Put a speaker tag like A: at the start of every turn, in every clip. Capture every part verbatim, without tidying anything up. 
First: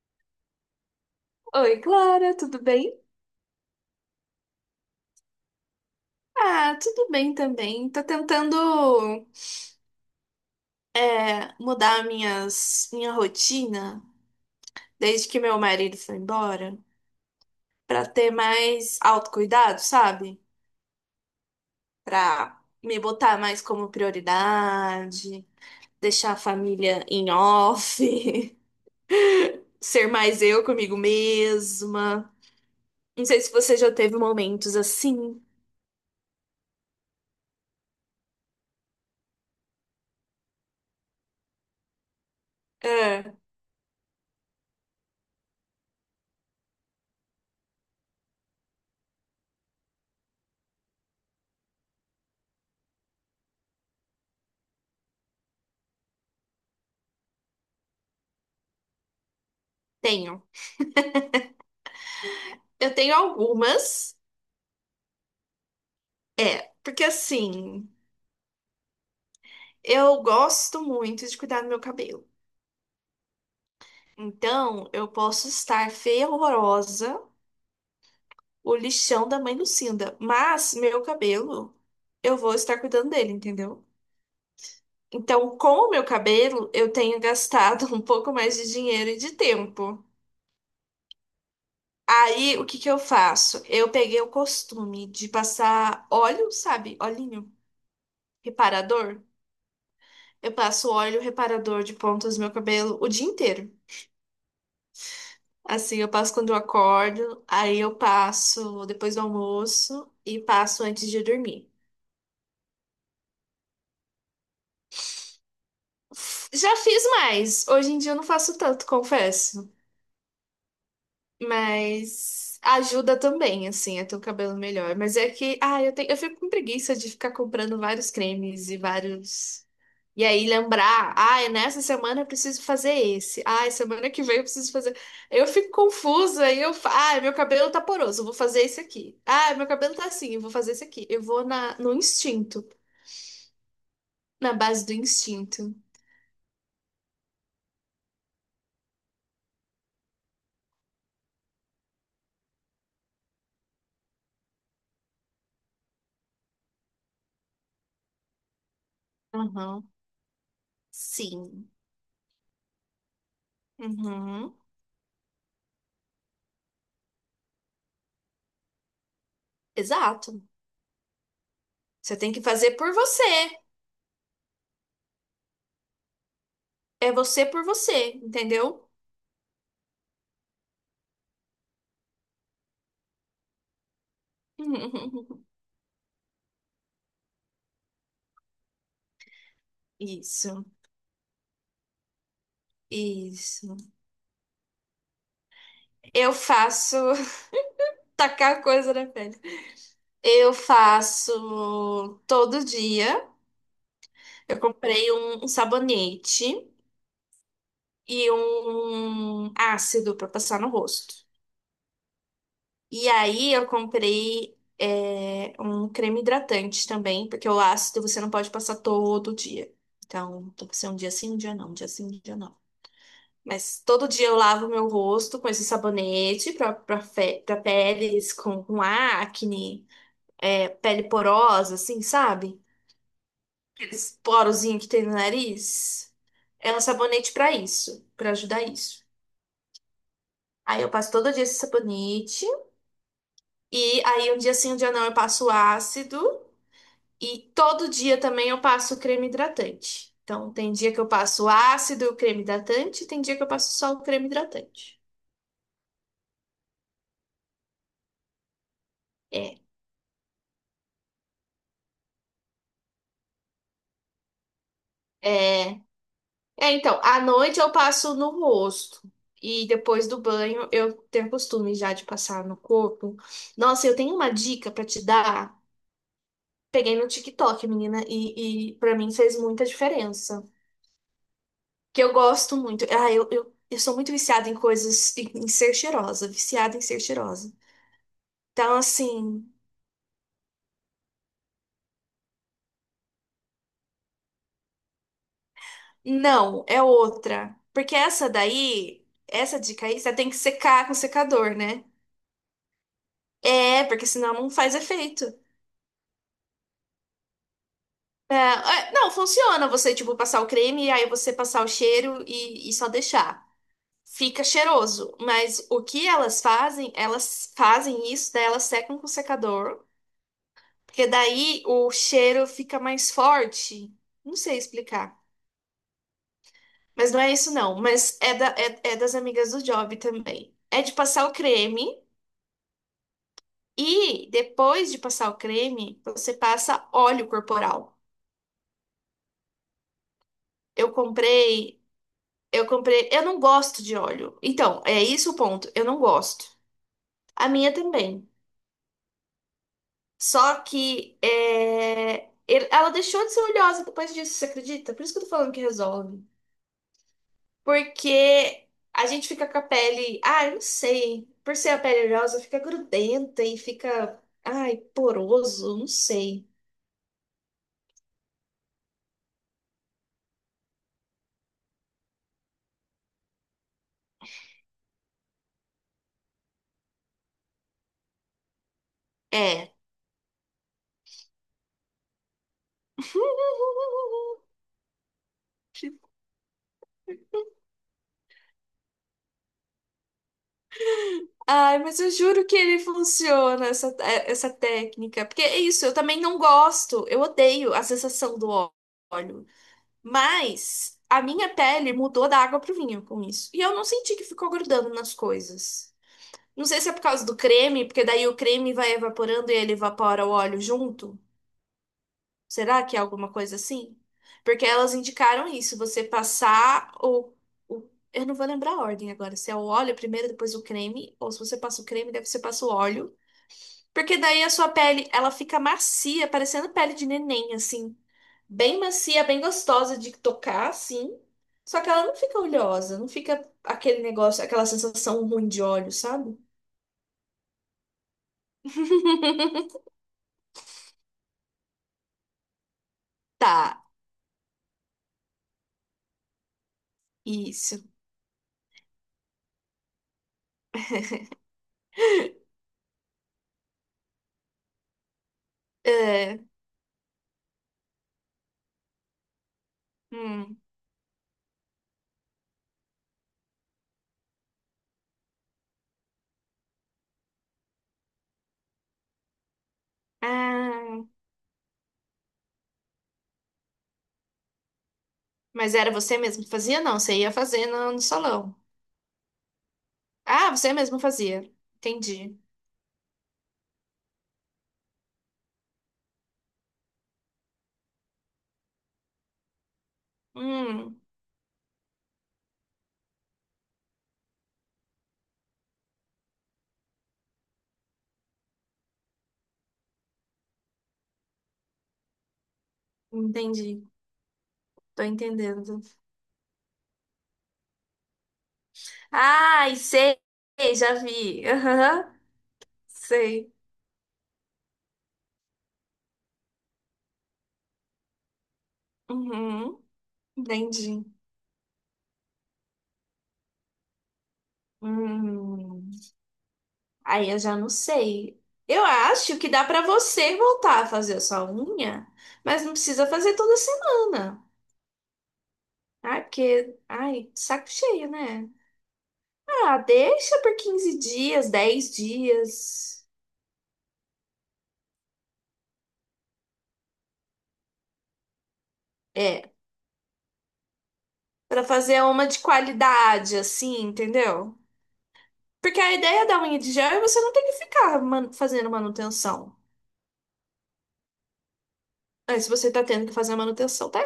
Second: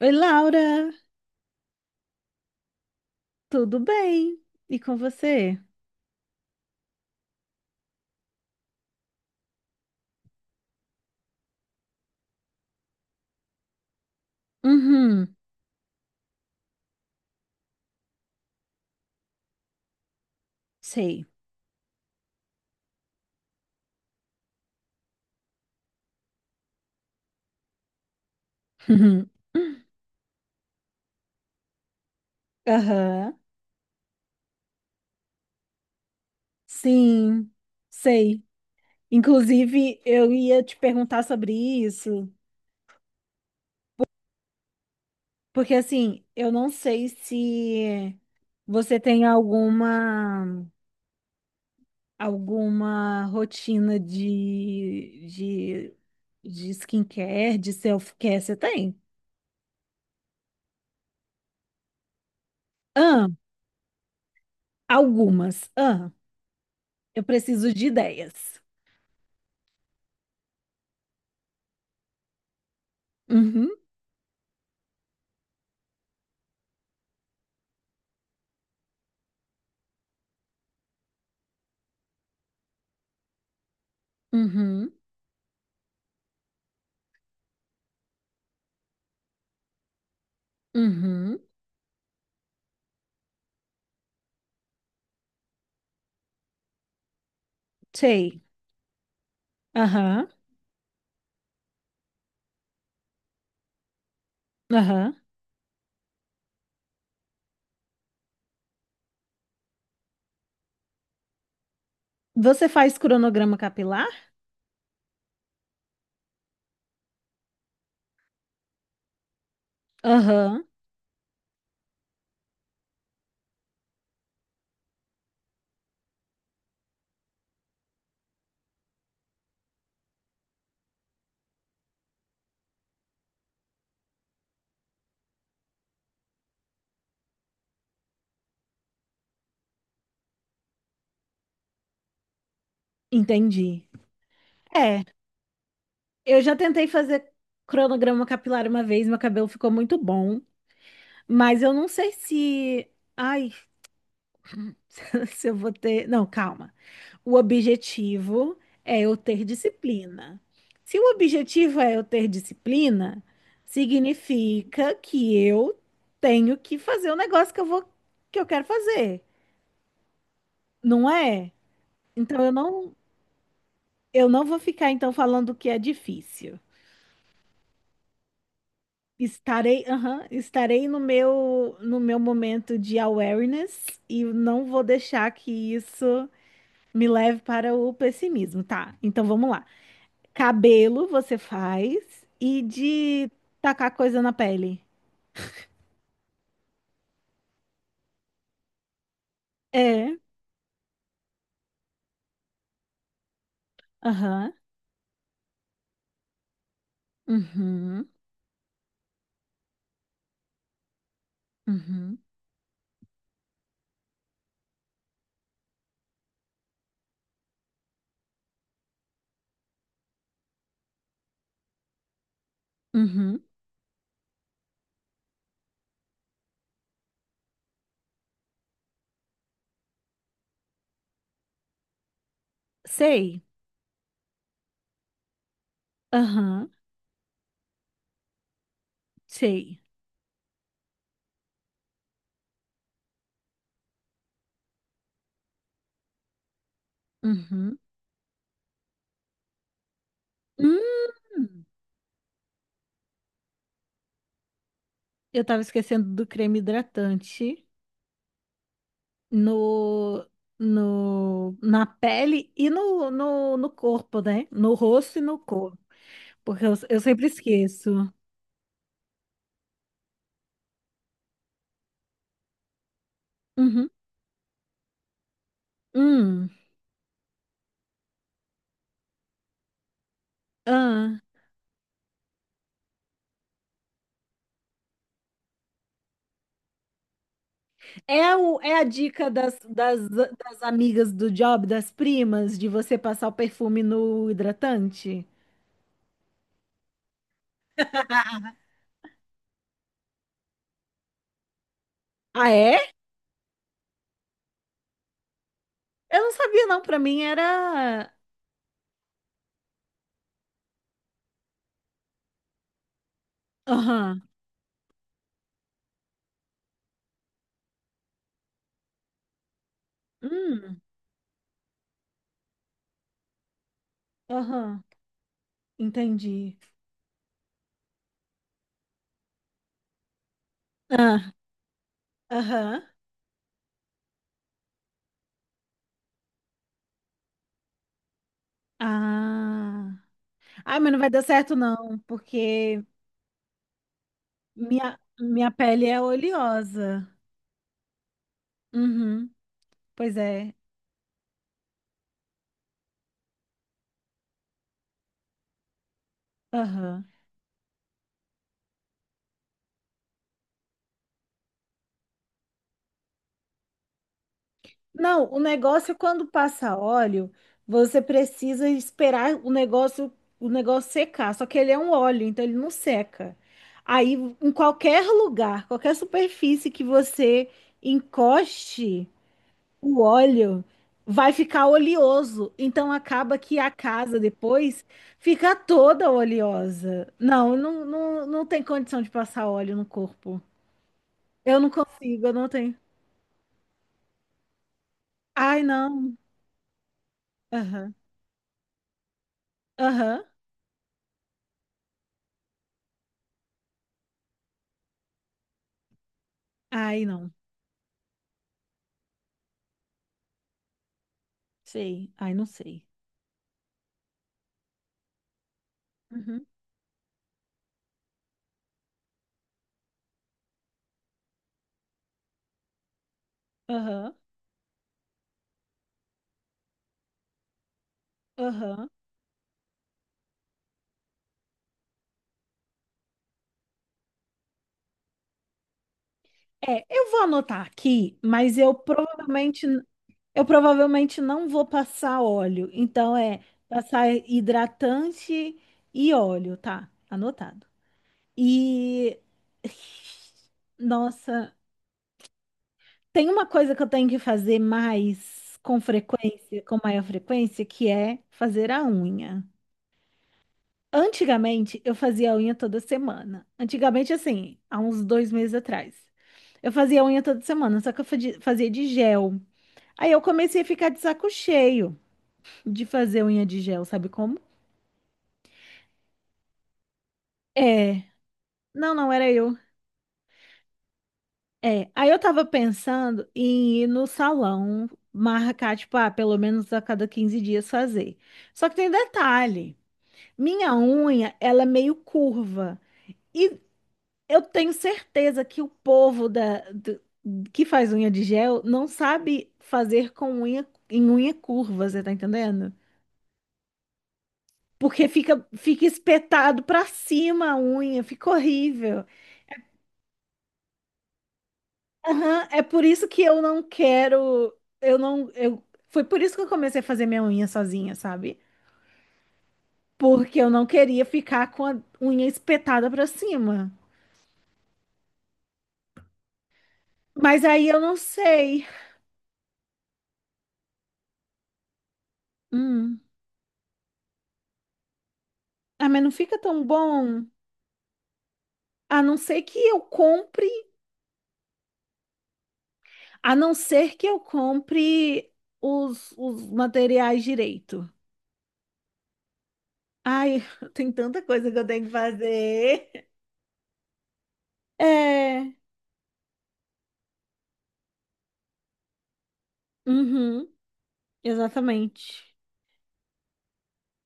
A: Oi, Laura,
B: Oi, Clara, tudo bem?
A: tudo bem? E com você?
B: Ah, tudo bem também. Tô tentando é, mudar minhas, minha rotina desde
A: Uhum,
B: que meu marido foi embora pra ter mais autocuidado, sabe?
A: sei.
B: Pra me botar mais como prioridade, deixar a família em off,
A: Uhum.
B: ser mais eu comigo mesma. Não
A: Aham,
B: sei se você já teve momentos assim.
A: sim, sei. Inclusive, eu ia te perguntar sobre isso,
B: É,
A: porque assim, eu não sei se você tem alguma alguma rotina de, de, de skincare, de self-care, você tem?
B: tenho. Eu tenho
A: Ah,
B: algumas.
A: algumas. Ah,
B: É, porque
A: eu preciso de
B: assim.
A: ideias.
B: Eu gosto muito de cuidar do meu cabelo.
A: Uhum,
B: Então, eu posso estar feia, horrorosa, o lixão da mãe Lucinda, mas meu cabelo, eu vou estar cuidando dele, entendeu?
A: uhum.
B: Então, com o meu cabelo, eu tenho gastado um pouco mais de dinheiro e de tempo.
A: Uhum,
B: Aí, o que que eu faço? Eu peguei o costume de passar óleo, sabe? Olhinho
A: sei.
B: reparador.
A: Aham,
B: Eu passo óleo reparador de pontas no meu cabelo o dia inteiro.
A: aham.
B: Assim, eu passo quando eu acordo, aí eu passo depois do almoço e passo antes de dormir.
A: Você faz cronograma capilar?
B: Já fiz mais, hoje em dia eu não faço tanto, confesso.
A: Aham,
B: Mas ajuda também, assim, a ter o cabelo melhor. Mas é que, ah, eu tenho, eu fico com preguiça de ficar comprando vários cremes e vários. E aí lembrar, ah, nessa semana eu preciso fazer esse. Ah, semana que vem eu preciso fazer. Eu fico confusa e eu, fa- ah, meu cabelo tá poroso, eu vou fazer esse aqui. Ah, meu cabelo tá assim, eu vou fazer esse aqui. Eu vou na no instinto,
A: entendi.
B: na base do
A: É,
B: instinto.
A: eu já tentei fazer cronograma capilar uma vez, meu cabelo ficou muito bom, mas eu não sei se. Ai, se eu vou ter. Não, calma. O objetivo é eu ter
B: Aham.
A: disciplina. Se o
B: Sim.
A: objetivo é eu ter disciplina,
B: Uhum.
A: significa que eu tenho que fazer o negócio que eu vou, que eu quero fazer,
B: Exato.
A: não é?
B: Você tem que
A: Então eu
B: fazer por
A: não,
B: você.
A: eu não vou ficar então falando que é difícil.
B: É você por você, entendeu?
A: Estarei, aham, estarei no meu, no meu momento de awareness e não vou deixar que isso me leve para o pessimismo, tá? Então vamos lá.
B: Isso.
A: Cabelo você faz e de
B: Isso.
A: tacar coisa na pele.
B: Eu faço tacar coisa na pele.
A: É,
B: Eu faço todo dia.
A: aham,
B: Eu comprei um, um sabonete
A: uhum,
B: e um ácido para passar no rosto.
A: uhum,
B: E aí eu comprei é, um creme hidratante também, porque o ácido você não pode passar todo dia. Então, tem que ser um dia sim, um dia não, um dia sim, um dia não.
A: uhum.
B: Mas todo dia eu lavo meu rosto com esse sabonete para para pele com, com acne. É, pele porosa, assim, sabe?
A: Sei,
B: Aqueles porozinhos que tem no nariz.
A: aham,
B: É um sabonete pra isso, pra ajudar isso.
A: sei,
B: Aí eu passo todo dia esse sabonete. E aí um dia sim, um dia não, eu passo o ácido. E
A: uhum.
B: todo dia também eu passo o creme hidratante. Então tem dia que
A: Hum,
B: eu passo o ácido, e o creme hidratante, e tem dia que eu passo só o creme hidratante.
A: eu tava esquecendo do creme hidratante.
B: É.
A: no, no, na pele e no, no, no corpo, né? No rosto e no
B: É.
A: corpo. Porque
B: É,
A: eu, eu
B: então, à
A: sempre
B: noite eu
A: esqueço.
B: passo no rosto. E depois do banho, eu tenho costume já de passar no corpo. Nossa,
A: Uhum.
B: eu tenho uma dica pra te dar.
A: Hum.
B: Peguei no TikTok, menina, e, e para mim fez muita diferença.
A: Ah.
B: Que eu gosto muito. Ah, eu, eu, eu sou muito viciada em coisas, em, em ser cheirosa, viciada em ser cheirosa.
A: É, o, é
B: Então,
A: a dica
B: assim,
A: das, das, das amigas do job, das primas, de você passar o perfume no hidratante?
B: não, é outra. Porque essa daí, essa dica aí, você tem que secar com secador, né?
A: Ah, é?
B: É, porque senão não faz efeito.
A: Eu não sabia, não. Pra mim era.
B: É, é, não, funciona você, tipo, passar o creme e aí você passar o cheiro e, e só deixar.
A: Aham.
B: Fica cheiroso, mas o que elas fazem, elas fazem isso, daí elas secam com secador,
A: Hum.
B: porque daí o cheiro fica mais forte. Não sei
A: Aham.
B: explicar,
A: Entendi.
B: mas não é isso não, mas é, da, é, é das amigas do Job também. É de passar
A: Ah.
B: o creme
A: Aham.
B: e depois de passar o creme, você passa óleo corporal.
A: Ah. Ai,
B: Eu
A: mas não vai dar certo,
B: comprei
A: não,
B: Eu
A: porque
B: comprei. Eu não gosto de óleo. Então,
A: Minha,
B: é isso o
A: minha
B: ponto. Eu
A: pele
B: não
A: é
B: gosto.
A: oleosa.
B: A minha também.
A: Uhum, pois é.
B: Só que é, ele- ela deixou de ser oleosa depois disso, você acredita? Por isso que eu tô falando que resolve.
A: Aham.
B: Porque a gente fica com a pele. Ah, eu não sei. Por ser a pele oleosa, fica grudenta e fica. Ai,
A: Não, o
B: poroso. Não
A: negócio é quando
B: sei.
A: passa óleo, você precisa esperar o negócio, o negócio secar. Só que ele é um óleo, então ele não seca. Aí, em qualquer lugar, qualquer superfície que você encoste,
B: É.
A: o óleo vai ficar oleoso. Então acaba que a casa depois fica toda oleosa. Não, não, não, não tem condição de passar óleo no corpo. Eu não
B: Ai, mas eu
A: consigo, eu
B: juro
A: não
B: que
A: tenho.
B: ele funciona, essa, é- essa técnica. Porque é
A: Ai,
B: isso, eu
A: não.
B: também não gosto, eu odeio a
A: Aham.
B: sensação do ó- óleo.
A: Aham.
B: Mas a minha pele mudou da água pro vinho com isso. E eu não senti que ficou grudando nas coisas. Não sei se é por
A: Ai,
B: causa
A: não.
B: do creme, porque daí o creme vai evaporando e ele evapora o óleo junto.
A: Sei. Ai, não sei.
B: Será que é alguma coisa assim? Porque elas indicaram isso, você
A: Uhum.
B: passar o o eu não vou lembrar a ordem agora, se é o óleo primeiro, depois o creme, ou se você passa o creme, deve você passa o óleo.
A: Aham.
B: Porque daí a sua pele, ela fica macia, parecendo pele de neném, assim. Bem
A: Aham.
B: macia, bem gostosa de tocar, assim. Só que ela não fica oleosa, não fica aquele negócio, aquela sensação ruim de óleo, sabe?
A: É, eu vou anotar aqui, mas eu provavelmente eu provavelmente não vou passar óleo. Então é
B: Tá,
A: passar hidratante e óleo, tá? Anotado.
B: isso.
A: E nossa, tem uma coisa que eu tenho que fazer mais com
B: É,
A: frequência, com maior frequência, que é fazer a unha.
B: hum.
A: Antigamente, eu fazia a unha toda semana. Antigamente, assim, há uns dois meses atrás. Eu fazia a unha toda semana, só que eu fadi- fazia de gel. Aí eu comecei a ficar de
B: Ah,
A: saco cheio de fazer unha de gel, sabe como?
B: mas era você mesmo que fazia? Não, você ia fazer no, no
A: É.
B: salão.
A: Não, não era eu.
B: Ah, você mesmo fazia.
A: É, aí eu
B: Entendi.
A: tava pensando em ir no salão, marcar, tipo, ah, pelo menos a cada quinze dias fazer. Só que tem detalhe, minha
B: Hum,
A: unha, ela é meio curva. E eu tenho certeza que o povo da, do- que faz unha de gel não sabe fazer com unha, em unha curva, você tá entendendo?
B: entendi. Tô
A: Porque fica,
B: entendendo.
A: fica espetado pra cima a unha, fica horrível.
B: Ai, sei, já vi. Aham,
A: Aham, é por isso que eu
B: sei.
A: não quero, eu não, eu, foi por isso que eu comecei a fazer minha unha sozinha, sabe?
B: Uhum,
A: Porque eu não queria
B: entendi.
A: ficar com a unha espetada pra cima.
B: Hum, aí eu
A: Mas
B: já
A: aí
B: não
A: eu não
B: sei.
A: sei.
B: Eu acho que dá pra você voltar a fazer a sua unha, mas não
A: Hum.
B: precisa fazer toda semana.
A: Ah, mas não
B: Ai,
A: fica tão
B: porque,
A: bom.
B: ai, saco cheio, né?
A: A não ser que
B: Ah,
A: eu
B: deixa
A: compre,
B: por quinze dias, dez dias.
A: a não ser que eu compre os, os materiais direito.
B: É,
A: Ai, tem tanta coisa que
B: pra
A: eu tenho que
B: fazer uma de
A: fazer.
B: qualidade, assim, entendeu?
A: É.
B: Porque a ideia da unha de gel é você não ter que ficar man- fazendo manutenção.
A: Uhum, exatamente.
B: Aí, se você tá tendo que fazer a manutenção, tá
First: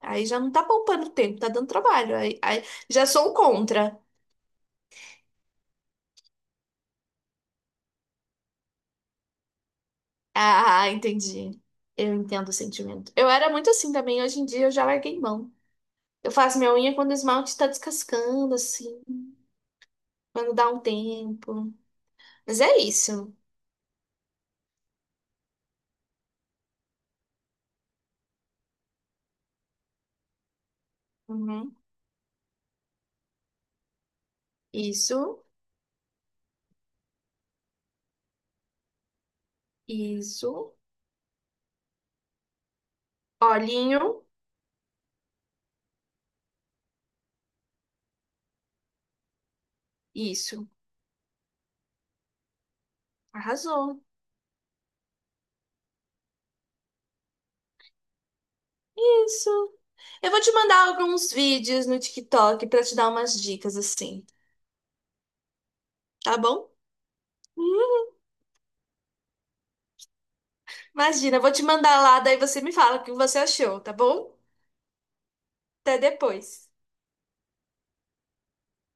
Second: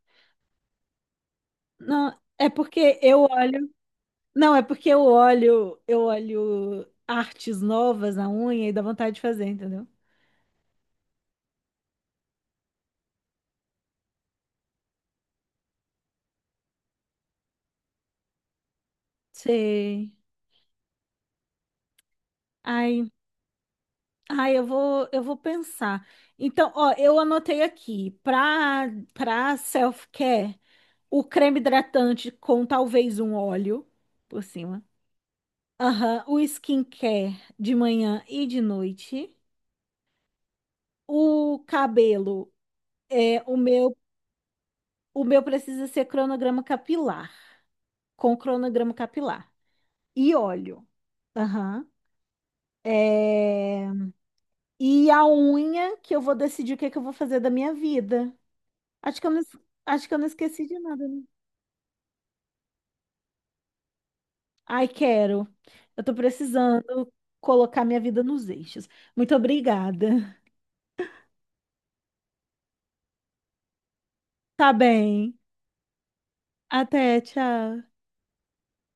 B: Aí já não tá poupando tempo, tá dando trabalho.
A: Não,
B: Aí,
A: é
B: aí
A: porque
B: já
A: eu
B: sou o
A: olho.
B: contra.
A: Não, é porque eu olho, eu olho artes novas na unha e dá vontade de fazer, entendeu?
B: Ah, ah, entendi. Eu entendo o sentimento. Eu era muito assim também, hoje em dia eu já larguei mão. Eu faço minha unha quando o esmalte tá descascando, assim,
A: Sei.
B: quando dá um tempo. Mas é
A: Ai,
B: isso.
A: ai, eu vou, eu vou pensar. Então, ó, eu anotei aqui, para para self-care, o creme
B: Uhum.
A: hidratante com talvez um óleo por cima.
B: Isso,
A: Aham, o skincare de manhã e de noite.
B: isso.
A: O cabelo é o meu,
B: Olhinho,
A: o meu precisa ser cronograma capilar, com cronograma capilar. E
B: isso.
A: óleo. Aham. É,
B: Arrasou.
A: e a unha, que eu vou decidir o que é que eu vou fazer da minha vida. Acho que eu não, es-
B: Isso.
A: acho que eu não
B: Eu vou te
A: esqueci de
B: mandar
A: nada, né?
B: alguns vídeos no TikTok pra te dar umas dicas, assim,
A: Ai, quero. Eu tô
B: tá bom?
A: precisando colocar minha vida nos eixos. Muito obrigada.
B: Imagina, eu vou te mandar lá, daí você me fala o que você achou, tá bom?
A: Tá bem.
B: Até depois.
A: Até, tchau.